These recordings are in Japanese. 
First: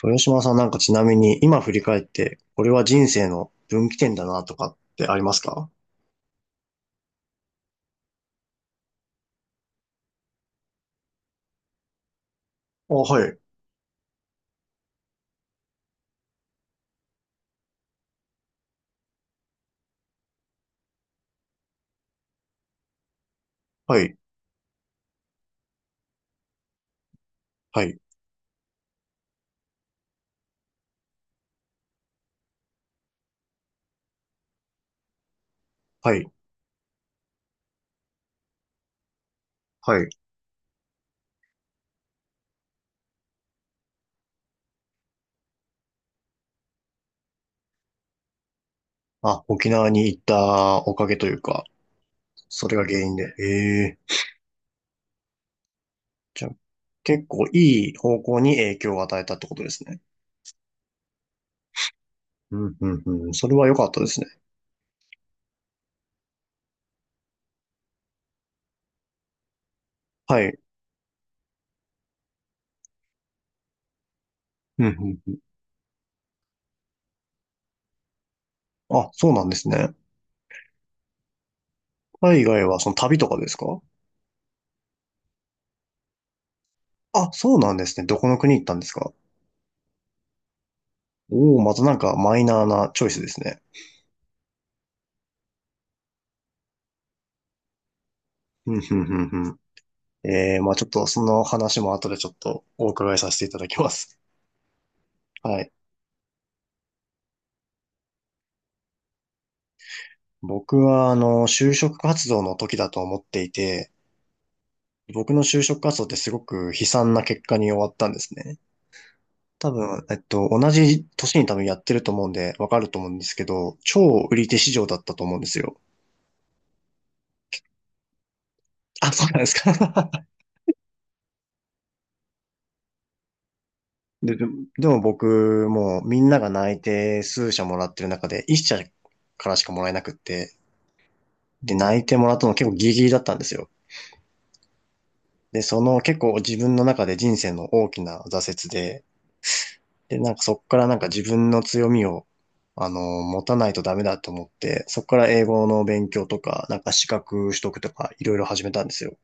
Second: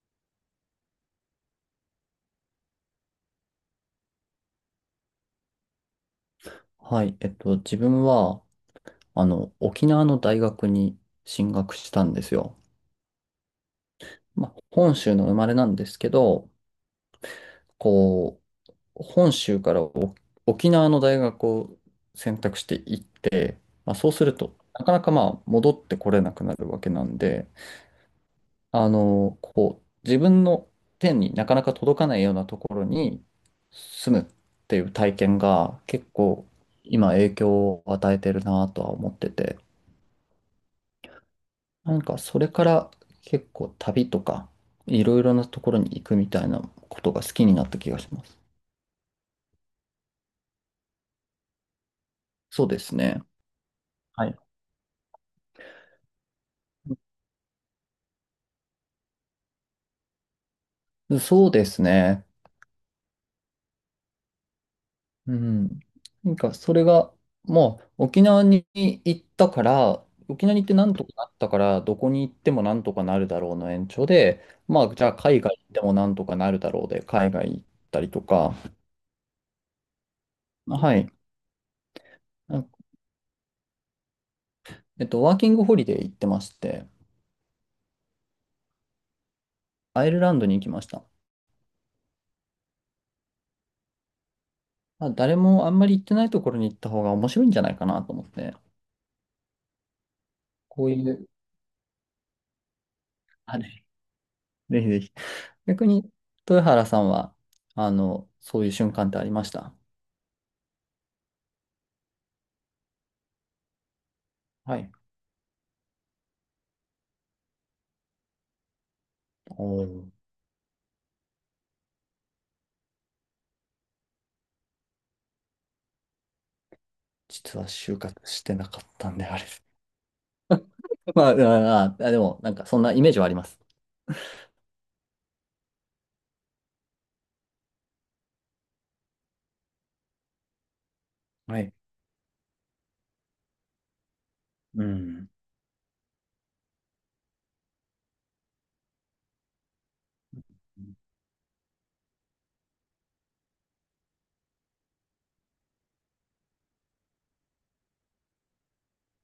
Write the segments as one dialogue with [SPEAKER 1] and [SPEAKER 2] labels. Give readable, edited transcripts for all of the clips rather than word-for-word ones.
[SPEAKER 1] 豊島さんなんかちなみに今振り返って、これは人生の分岐点だなとかってありますか？
[SPEAKER 2] はい、自分は、沖縄の大学に進学したんですよ。
[SPEAKER 1] あ、はい、
[SPEAKER 2] まあ、本州の生まれなんですけど、こ本州から沖縄の大学を選択していって、まあ、
[SPEAKER 1] は
[SPEAKER 2] そう
[SPEAKER 1] い、
[SPEAKER 2] すると、なかなかまあ、戻ってこれなくなるわけなんで、
[SPEAKER 1] はい、
[SPEAKER 2] 自分の手になかなか届かないようなところに住むっていう体験が結
[SPEAKER 1] はい、
[SPEAKER 2] 構、今影響を与えてるなとは思ってて、
[SPEAKER 1] はい。
[SPEAKER 2] なんかそれから結構旅とかいろいろなところに行くみたいなことが好きになった気がします。
[SPEAKER 1] あ、沖縄に行ったおかげというか、
[SPEAKER 2] そう
[SPEAKER 1] それ
[SPEAKER 2] で
[SPEAKER 1] が
[SPEAKER 2] す
[SPEAKER 1] 原因
[SPEAKER 2] ね。
[SPEAKER 1] で。ええ、
[SPEAKER 2] はい。
[SPEAKER 1] じゃあ、結構いい方向に影響を与えたってことですね。
[SPEAKER 2] そうですね。
[SPEAKER 1] うん、うん、うん。それは良かったですね。
[SPEAKER 2] うん。なんかそれがもう沖縄に行ったから、
[SPEAKER 1] は
[SPEAKER 2] 沖縄
[SPEAKER 1] い。
[SPEAKER 2] に行ってなんとかなったから、どこに行ってもなんとかなるだろうの延長で、
[SPEAKER 1] う
[SPEAKER 2] ま
[SPEAKER 1] ん、う
[SPEAKER 2] あじゃあ
[SPEAKER 1] ん、う
[SPEAKER 2] 海外行ってもなんとかなるだろうで、海外行ったりとか、
[SPEAKER 1] ん。あ、そうなんですね。
[SPEAKER 2] はい。
[SPEAKER 1] 海
[SPEAKER 2] なん
[SPEAKER 1] 外
[SPEAKER 2] か
[SPEAKER 1] はその旅とかですか？
[SPEAKER 2] ワーキングホリデー行ってまして、
[SPEAKER 1] あ、そうなんですね。どこの国行ったんですか？
[SPEAKER 2] アイルランドに行きました。
[SPEAKER 1] おおー、またなんかマイナーなチョイスですね。
[SPEAKER 2] まあ、誰もあんまり行ってないところに行った方が面白いんじゃないかなと思って、
[SPEAKER 1] うん、うん、うん、まあち
[SPEAKER 2] こ
[SPEAKER 1] ょっ
[SPEAKER 2] う
[SPEAKER 1] と
[SPEAKER 2] い
[SPEAKER 1] そ
[SPEAKER 2] う、
[SPEAKER 1] の話も後でちょっとお伺いさせてい
[SPEAKER 2] あ
[SPEAKER 1] ただき
[SPEAKER 2] れ、
[SPEAKER 1] ます。
[SPEAKER 2] ぜひぜひ。
[SPEAKER 1] はい。
[SPEAKER 2] 逆に、豊原さんは、そういう瞬間ってありました？
[SPEAKER 1] 僕は、就職活動の時だと思っていて、
[SPEAKER 2] はい。
[SPEAKER 1] 僕の就職活動ってすごく悲惨な結果に終わったんですね。
[SPEAKER 2] お
[SPEAKER 1] 多
[SPEAKER 2] ー、
[SPEAKER 1] 分、同じ年に多分やってると思うんで、わかると思うんですけど、超売り手市場だったと思うんですよ。
[SPEAKER 2] 実は就活してなかった
[SPEAKER 1] あ、
[SPEAKER 2] ん
[SPEAKER 1] そ
[SPEAKER 2] で、
[SPEAKER 1] うな
[SPEAKER 2] あ
[SPEAKER 1] ん
[SPEAKER 2] れ
[SPEAKER 1] で
[SPEAKER 2] で
[SPEAKER 1] す
[SPEAKER 2] す。
[SPEAKER 1] か。
[SPEAKER 2] まあ、でも、なんか、そんなイメージはあります。
[SPEAKER 1] で、でも僕、もうみんなが内定数社もらってる中で、1社からしかもらえなくって、
[SPEAKER 2] はい。
[SPEAKER 1] で、内定もらったの結構ギリギリだったんですよ。
[SPEAKER 2] うん。
[SPEAKER 1] で、その結構自分の中で人生の大きな挫折で、で、なんかそこからなんか自分の強みを、持たないとダメだと思って、そこから英語の勉強とか、なんか資格取得とか、いろいろ始めたんですよ。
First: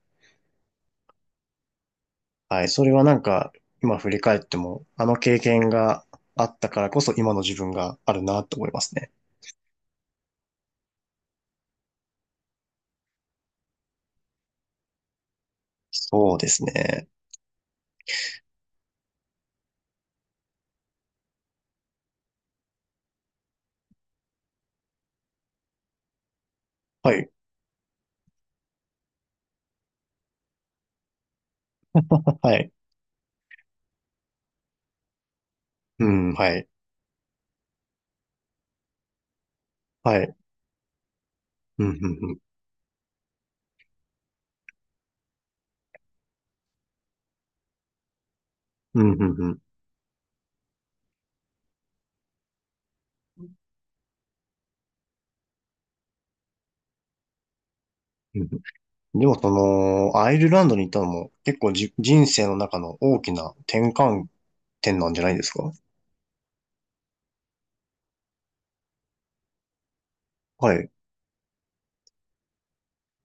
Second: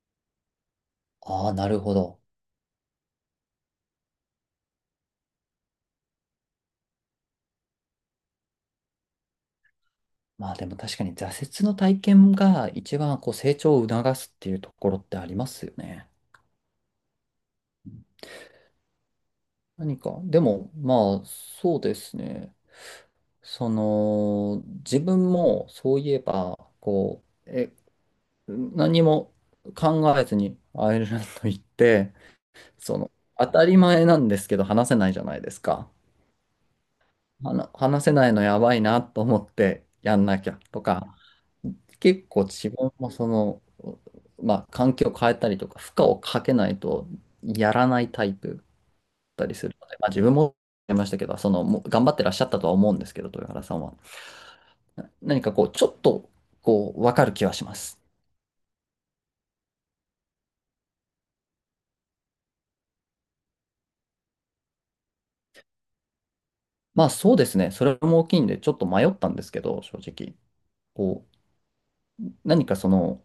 [SPEAKER 2] ああ、なるほど。
[SPEAKER 1] はい。それはなんか、今振り返っても、あの経験があったからこそ今の自分があるなと思いますね。
[SPEAKER 2] まあ、でも確かに挫折の体験が一番こう成長を促すっていうところってありますよね。
[SPEAKER 1] そうですね。
[SPEAKER 2] 何か、でも、まあ、そうですね。その、自分もそういえば、
[SPEAKER 1] はい。
[SPEAKER 2] 何も考えずにアイルランド行って、
[SPEAKER 1] はい。
[SPEAKER 2] その、当たり前なんですけど話せないじゃないですか。
[SPEAKER 1] うん、はい。
[SPEAKER 2] 話せないのやばいなと思ってや
[SPEAKER 1] は
[SPEAKER 2] ん
[SPEAKER 1] い。
[SPEAKER 2] なきゃとか、
[SPEAKER 1] うん、うん、
[SPEAKER 2] 結
[SPEAKER 1] うん。
[SPEAKER 2] 構自分もその、まあ、環境を変えたりとか、負荷をかけないとやらないタイプだっ
[SPEAKER 1] うん、うん、
[SPEAKER 2] た
[SPEAKER 1] う
[SPEAKER 2] り
[SPEAKER 1] ん。
[SPEAKER 2] するので、まあ、自分もやりましたけど、その、もう頑張ってらっしゃったとは思うんですけど、豊原さんは。何かこう、ちょっと、こう、わかる気はします。
[SPEAKER 1] うん、でもその、アイルランドに行ったのも結構じ、人生の中の大きな転換点なんじゃないですか？
[SPEAKER 2] まあ、そうですね。それも大きいんで、ちょっと迷ったんですけど、正直。
[SPEAKER 1] はい。
[SPEAKER 2] こ何かその、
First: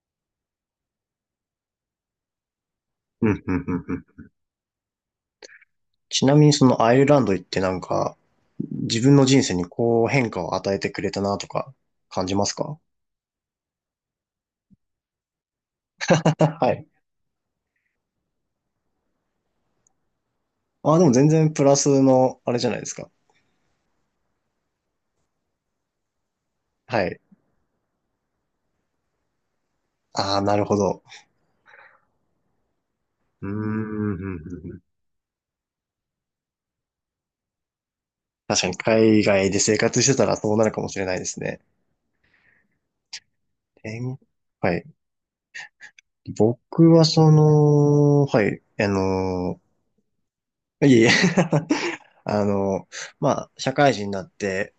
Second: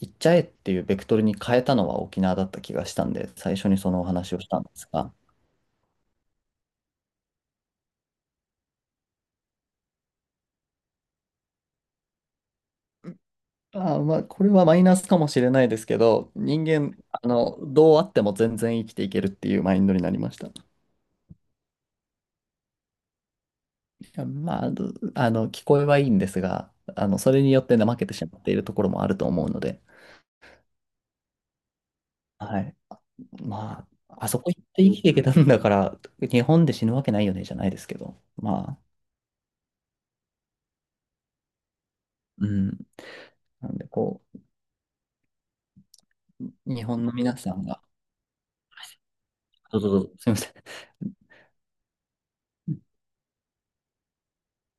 [SPEAKER 2] 行っちゃえっていうベクトルに変えたのは沖縄だった気がしたん
[SPEAKER 1] う
[SPEAKER 2] で、
[SPEAKER 1] ん、う
[SPEAKER 2] 最
[SPEAKER 1] ん、
[SPEAKER 2] 初
[SPEAKER 1] う
[SPEAKER 2] に
[SPEAKER 1] ん、
[SPEAKER 2] そ
[SPEAKER 1] う
[SPEAKER 2] のお
[SPEAKER 1] ん。
[SPEAKER 2] 話をしたんですが、
[SPEAKER 1] ちなみにそのアイルランド行ってなんか、自分の人生にこう変化を与えてくれたなとか感じますか？
[SPEAKER 2] ああ、まあこれはマイナスかもしれないですけど、人
[SPEAKER 1] は
[SPEAKER 2] 間、
[SPEAKER 1] い。
[SPEAKER 2] どうあっても全然生きていけるっていうマインドになりました。
[SPEAKER 1] ああ、でも全然プラスのあれじゃないですか。
[SPEAKER 2] まあ、聞こえはいいんですが、
[SPEAKER 1] はい。
[SPEAKER 2] それによって怠けてしまっているところもあると思うので、
[SPEAKER 1] ああ、なるほど。
[SPEAKER 2] はい。
[SPEAKER 1] うーん、う
[SPEAKER 2] ま
[SPEAKER 1] ん、
[SPEAKER 2] あ、
[SPEAKER 1] う
[SPEAKER 2] あ
[SPEAKER 1] ん、
[SPEAKER 2] そこ行っ
[SPEAKER 1] うん、
[SPEAKER 2] て生きていけたんだから、日本で死ぬわけないよね、じゃないですけど。
[SPEAKER 1] 確か
[SPEAKER 2] ま
[SPEAKER 1] に
[SPEAKER 2] あ、
[SPEAKER 1] 海外で生活してたらそうなるかもしれないですね。
[SPEAKER 2] うん。なんで、
[SPEAKER 1] えー、
[SPEAKER 2] こ
[SPEAKER 1] はい。
[SPEAKER 2] う、日
[SPEAKER 1] 僕は
[SPEAKER 2] 本の
[SPEAKER 1] そ
[SPEAKER 2] 皆さんが、
[SPEAKER 1] の、はい、
[SPEAKER 2] どうぞどうぞ、すみません。
[SPEAKER 1] いえいえ。 あの、まあ、社会人になって、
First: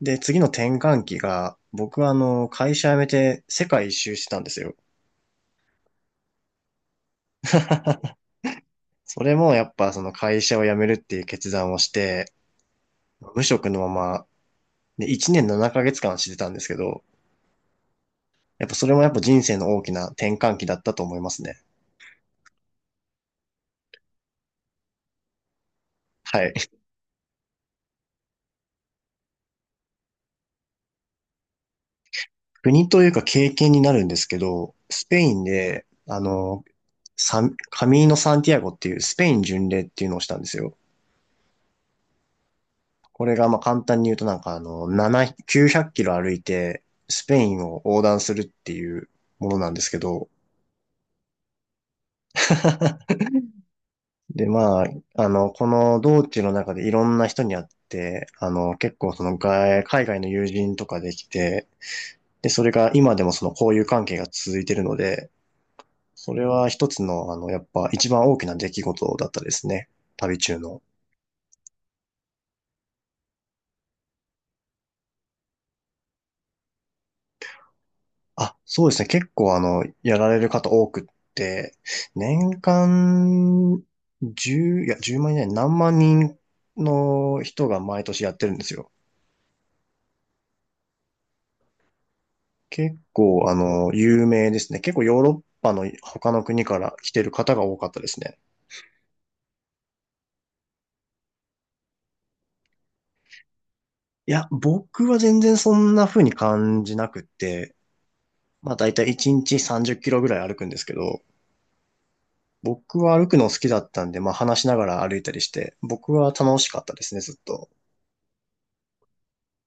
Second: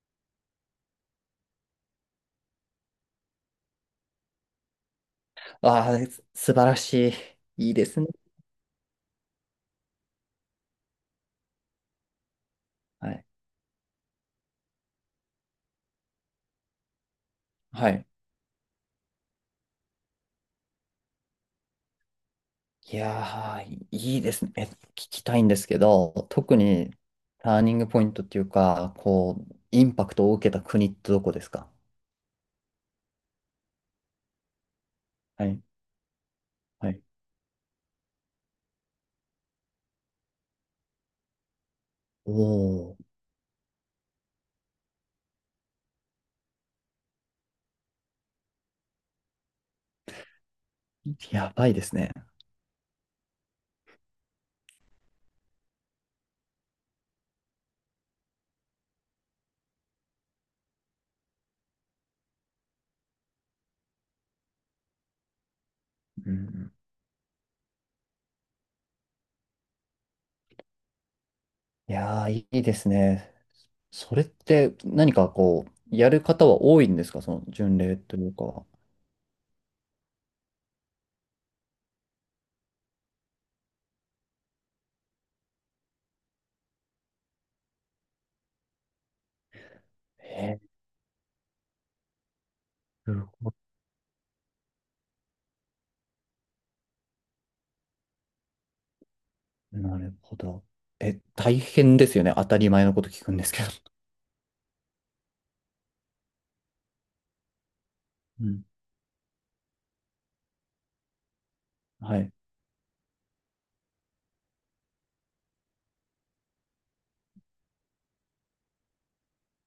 [SPEAKER 1] で、次の転換期が、僕は会社辞めて世界一周してたんですよ。
[SPEAKER 2] ああ、素晴らしい。いいですね。
[SPEAKER 1] それもやっぱその会社を辞めるっていう決断をして、
[SPEAKER 2] はい。
[SPEAKER 1] 無職のまま、で、1年7ヶ月間してたんですけど、
[SPEAKER 2] はい。
[SPEAKER 1] やっぱそれもやっぱ人生の大きな転換期だったと思いますね。
[SPEAKER 2] いやー、いですね。聞きたいんですけど、
[SPEAKER 1] はい。
[SPEAKER 2] 特にターニングポイントっていうか、こう、インパクトを受けた国ってどこですか？
[SPEAKER 1] 国というか経験になるんですけど、スペイン
[SPEAKER 2] はい。
[SPEAKER 1] で、
[SPEAKER 2] はい。
[SPEAKER 1] サカミーノ・サンティアゴっていうスペイン巡礼っていうのをしたんですよ。
[SPEAKER 2] おー、
[SPEAKER 1] これがまあ簡単に言うとなんか7、900キロ歩いてスペインを横断するっていうものなんですけど。
[SPEAKER 2] やばいですね。
[SPEAKER 1] で、まあ、この道中の中でいろんな人に会って、結構その海外の友人とかできて、で、それが今でもその交友関係が続いてるので、
[SPEAKER 2] う
[SPEAKER 1] そ
[SPEAKER 2] ん、う
[SPEAKER 1] れは
[SPEAKER 2] ん。
[SPEAKER 1] 一つの、やっぱ一番大きな出来事だったですね。旅中の。
[SPEAKER 2] いやー、いいですね。それって何かやる方は多いんですか、その巡礼という
[SPEAKER 1] あ、
[SPEAKER 2] か。
[SPEAKER 1] そうですね。結構やられる方多くって、年間1いや、1万人何万人の人が毎年やってるんですよ。
[SPEAKER 2] え
[SPEAKER 1] 結
[SPEAKER 2] ー、なる
[SPEAKER 1] 構
[SPEAKER 2] ほど。
[SPEAKER 1] 有名ですね。結構ヨーロッパの他の国から来てる方が多かったですね。
[SPEAKER 2] なるほど。え、大変ですよね。当たり前のこと聞くんですけど。
[SPEAKER 1] いや、僕は全然そんな風に感じなくって、
[SPEAKER 2] うん。
[SPEAKER 1] まあ大体1日30キロぐらい歩くんですけど、
[SPEAKER 2] はい。
[SPEAKER 1] 僕は歩くの好きだったんで、まあ話しながら歩いたりして、僕は楽しかったですね、ずっと。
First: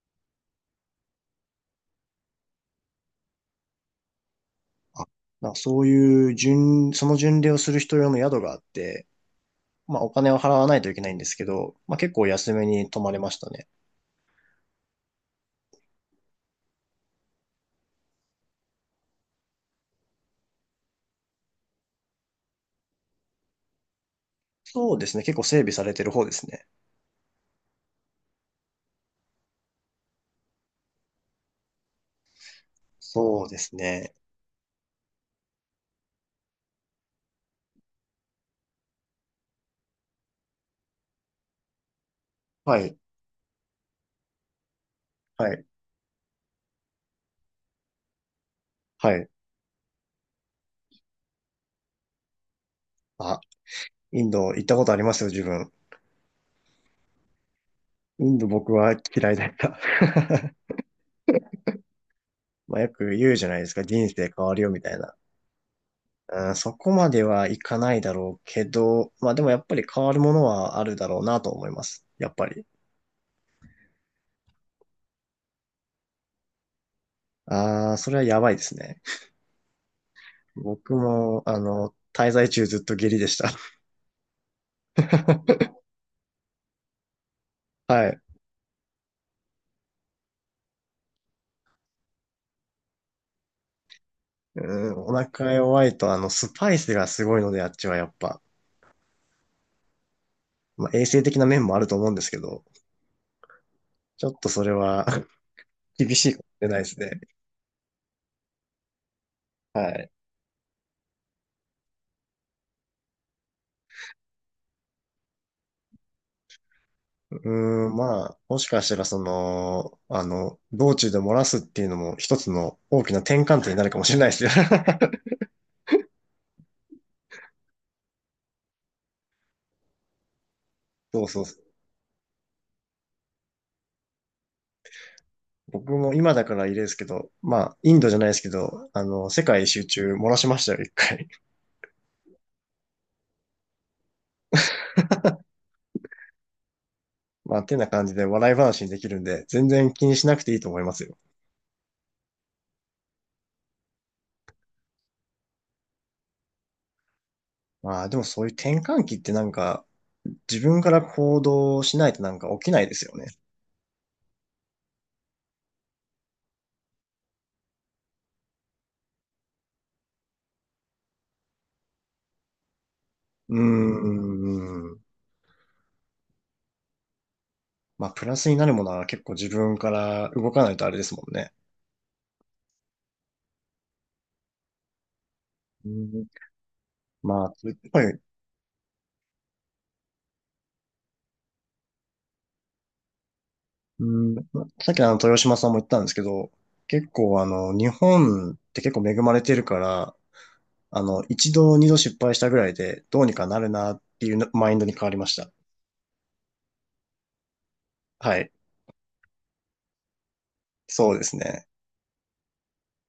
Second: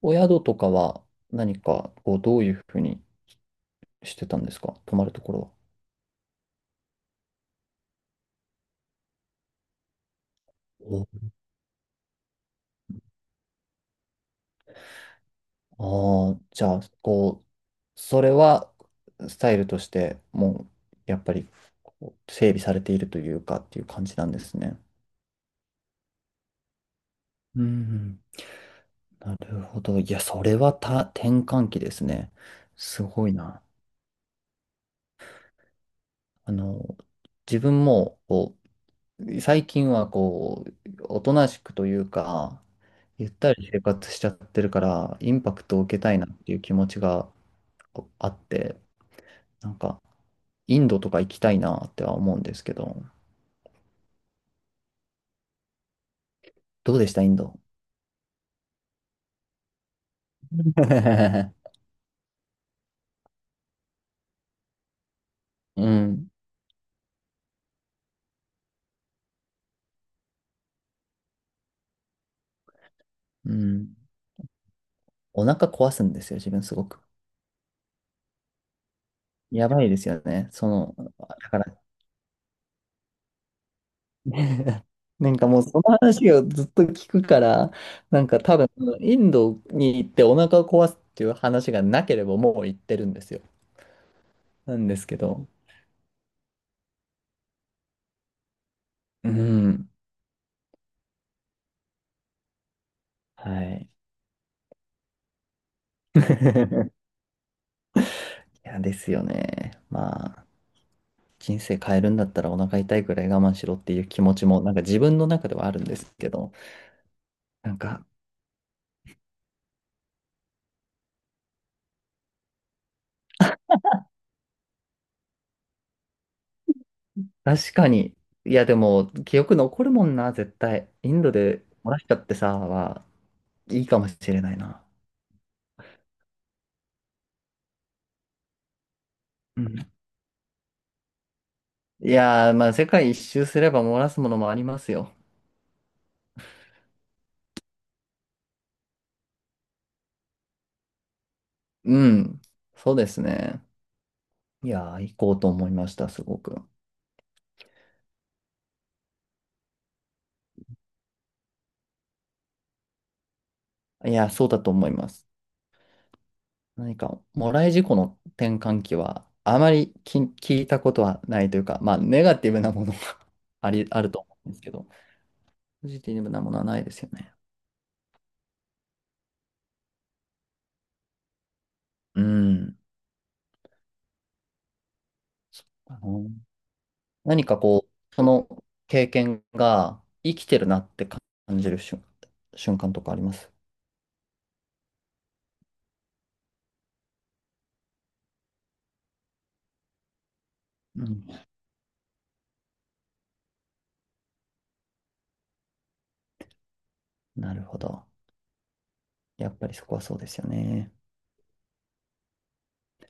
[SPEAKER 2] お宿とかは何かこう、どういうふうにしてたんですか、泊ま
[SPEAKER 1] あ、
[SPEAKER 2] るところ
[SPEAKER 1] そういうその巡礼をする人用の宿があって、まあお金を払わないといけないんで
[SPEAKER 2] は。
[SPEAKER 1] すけど、まあ結構安めに泊まれましたね。
[SPEAKER 2] おああー、じゃあ、こう、それはスタイルとしてやっぱりこう整備されているというかっていう感じなんですね。
[SPEAKER 1] そうですね。結構整備されてる方ですね。
[SPEAKER 2] うん、うん。なるほど。いや、それは転換期ですね。すごい
[SPEAKER 1] そうで
[SPEAKER 2] な。
[SPEAKER 1] すね。
[SPEAKER 2] あの、自分も、こう、最近は、こう、おとなしくというか、
[SPEAKER 1] はい。
[SPEAKER 2] ゆったり生活しちゃってるから、イン
[SPEAKER 1] は
[SPEAKER 2] パク
[SPEAKER 1] い。
[SPEAKER 2] トを受けたいなっていう気持ちがこうあって、
[SPEAKER 1] はい。
[SPEAKER 2] なんか、インドとか行きたいなっては思うんですけど、
[SPEAKER 1] あ、インド行ったことありますよ、自分。
[SPEAKER 2] どうでした、インド？
[SPEAKER 1] インド僕は嫌いだった。まあよく言うじゃないですか。人生変わるよ、みたいな。
[SPEAKER 2] うん、
[SPEAKER 1] うん、そこまではいかないだろうけど、まあでもやっぱり変わるものはあるだろうなと思います。やっぱり。
[SPEAKER 2] うん。お腹壊すんですよ、自分すごく。
[SPEAKER 1] ああ、それはやばいですね。
[SPEAKER 2] やばいですよね。そ
[SPEAKER 1] 僕
[SPEAKER 2] の、だ
[SPEAKER 1] も、
[SPEAKER 2] から
[SPEAKER 1] 滞在中ずっと下痢でした。
[SPEAKER 2] なんかもう その話をずっと聞くから、
[SPEAKER 1] はい。
[SPEAKER 2] なんか多分インドに行ってお腹を壊すっていう話がなければもう行ってるんですよ。
[SPEAKER 1] う
[SPEAKER 2] なん
[SPEAKER 1] ん、
[SPEAKER 2] です
[SPEAKER 1] お
[SPEAKER 2] けど。
[SPEAKER 1] 腹弱いと、スパイスがすごいので、あっちはやっぱ。
[SPEAKER 2] うん。
[SPEAKER 1] まあ、衛生的な面もあると思うんですけど、
[SPEAKER 2] はい。
[SPEAKER 1] ちょっとそれは 厳しいかもしれないで すね。
[SPEAKER 2] いや、ですよね。
[SPEAKER 1] はい。
[SPEAKER 2] まあ、人生変えるんだったらお腹痛いくらい我慢しろっていう気持ちも、なんか自分の中ではあるんですけど、
[SPEAKER 1] う
[SPEAKER 2] なん
[SPEAKER 1] ーん、
[SPEAKER 2] か、
[SPEAKER 1] まあ、もしかしたらその、道中で漏らすっていうのも一つの大きな転換点になるかもしれないですよ。
[SPEAKER 2] 確かに、いや、でも、記憶残るもんな、絶対。イン
[SPEAKER 1] そう
[SPEAKER 2] ド
[SPEAKER 1] そうそ
[SPEAKER 2] で
[SPEAKER 1] う。
[SPEAKER 2] 漏らしちゃってさ、いいかもしれないな。
[SPEAKER 1] 僕も今だからいいですけど、まあ、インドじゃないですけど、世
[SPEAKER 2] う
[SPEAKER 1] 界一周
[SPEAKER 2] ん。
[SPEAKER 1] 中漏らしましたよ、一回。
[SPEAKER 2] いやー、まあ、世界一周すれば漏らすものもありますよ。
[SPEAKER 1] まあ、てな感じで笑い話にできるんで、全然気にしなくていいと思いますよ。
[SPEAKER 2] うん。そうですね。いやー、行こうと思いました、すごく。
[SPEAKER 1] まあ、でもそういう転換期ってなんか、自分から行動しないとなんか起きないですよね。
[SPEAKER 2] いやー、そうだと思います。何か、もらい事故の転換期は、あまり聞いたことはないというか、まあ、ネガティブなものが
[SPEAKER 1] うー
[SPEAKER 2] あると思うんですけど、
[SPEAKER 1] ん。
[SPEAKER 2] ポジティブなものはないですよね。
[SPEAKER 1] まあ、プラスになるものは結構自分から動かないとあれですもんね。
[SPEAKER 2] うん。
[SPEAKER 1] う
[SPEAKER 2] あ
[SPEAKER 1] ん、
[SPEAKER 2] の、
[SPEAKER 1] ま
[SPEAKER 2] 何
[SPEAKER 1] あ、
[SPEAKER 2] か
[SPEAKER 1] やっ
[SPEAKER 2] こ
[SPEAKER 1] ぱ
[SPEAKER 2] う、
[SPEAKER 1] り、
[SPEAKER 2] その経験が生きてるなって感じる瞬間とかあります？
[SPEAKER 1] うん、さっきのあの豊島さんも言ったんですけど、結構あの、日本って結構恵まれてるから、
[SPEAKER 2] うん。
[SPEAKER 1] 一度二度失敗したぐらいで、どうにかなるなっていうマインドに変わりました。
[SPEAKER 2] なるほど。
[SPEAKER 1] はい。
[SPEAKER 2] やっぱりそこはそうですよね。
[SPEAKER 1] そうですね。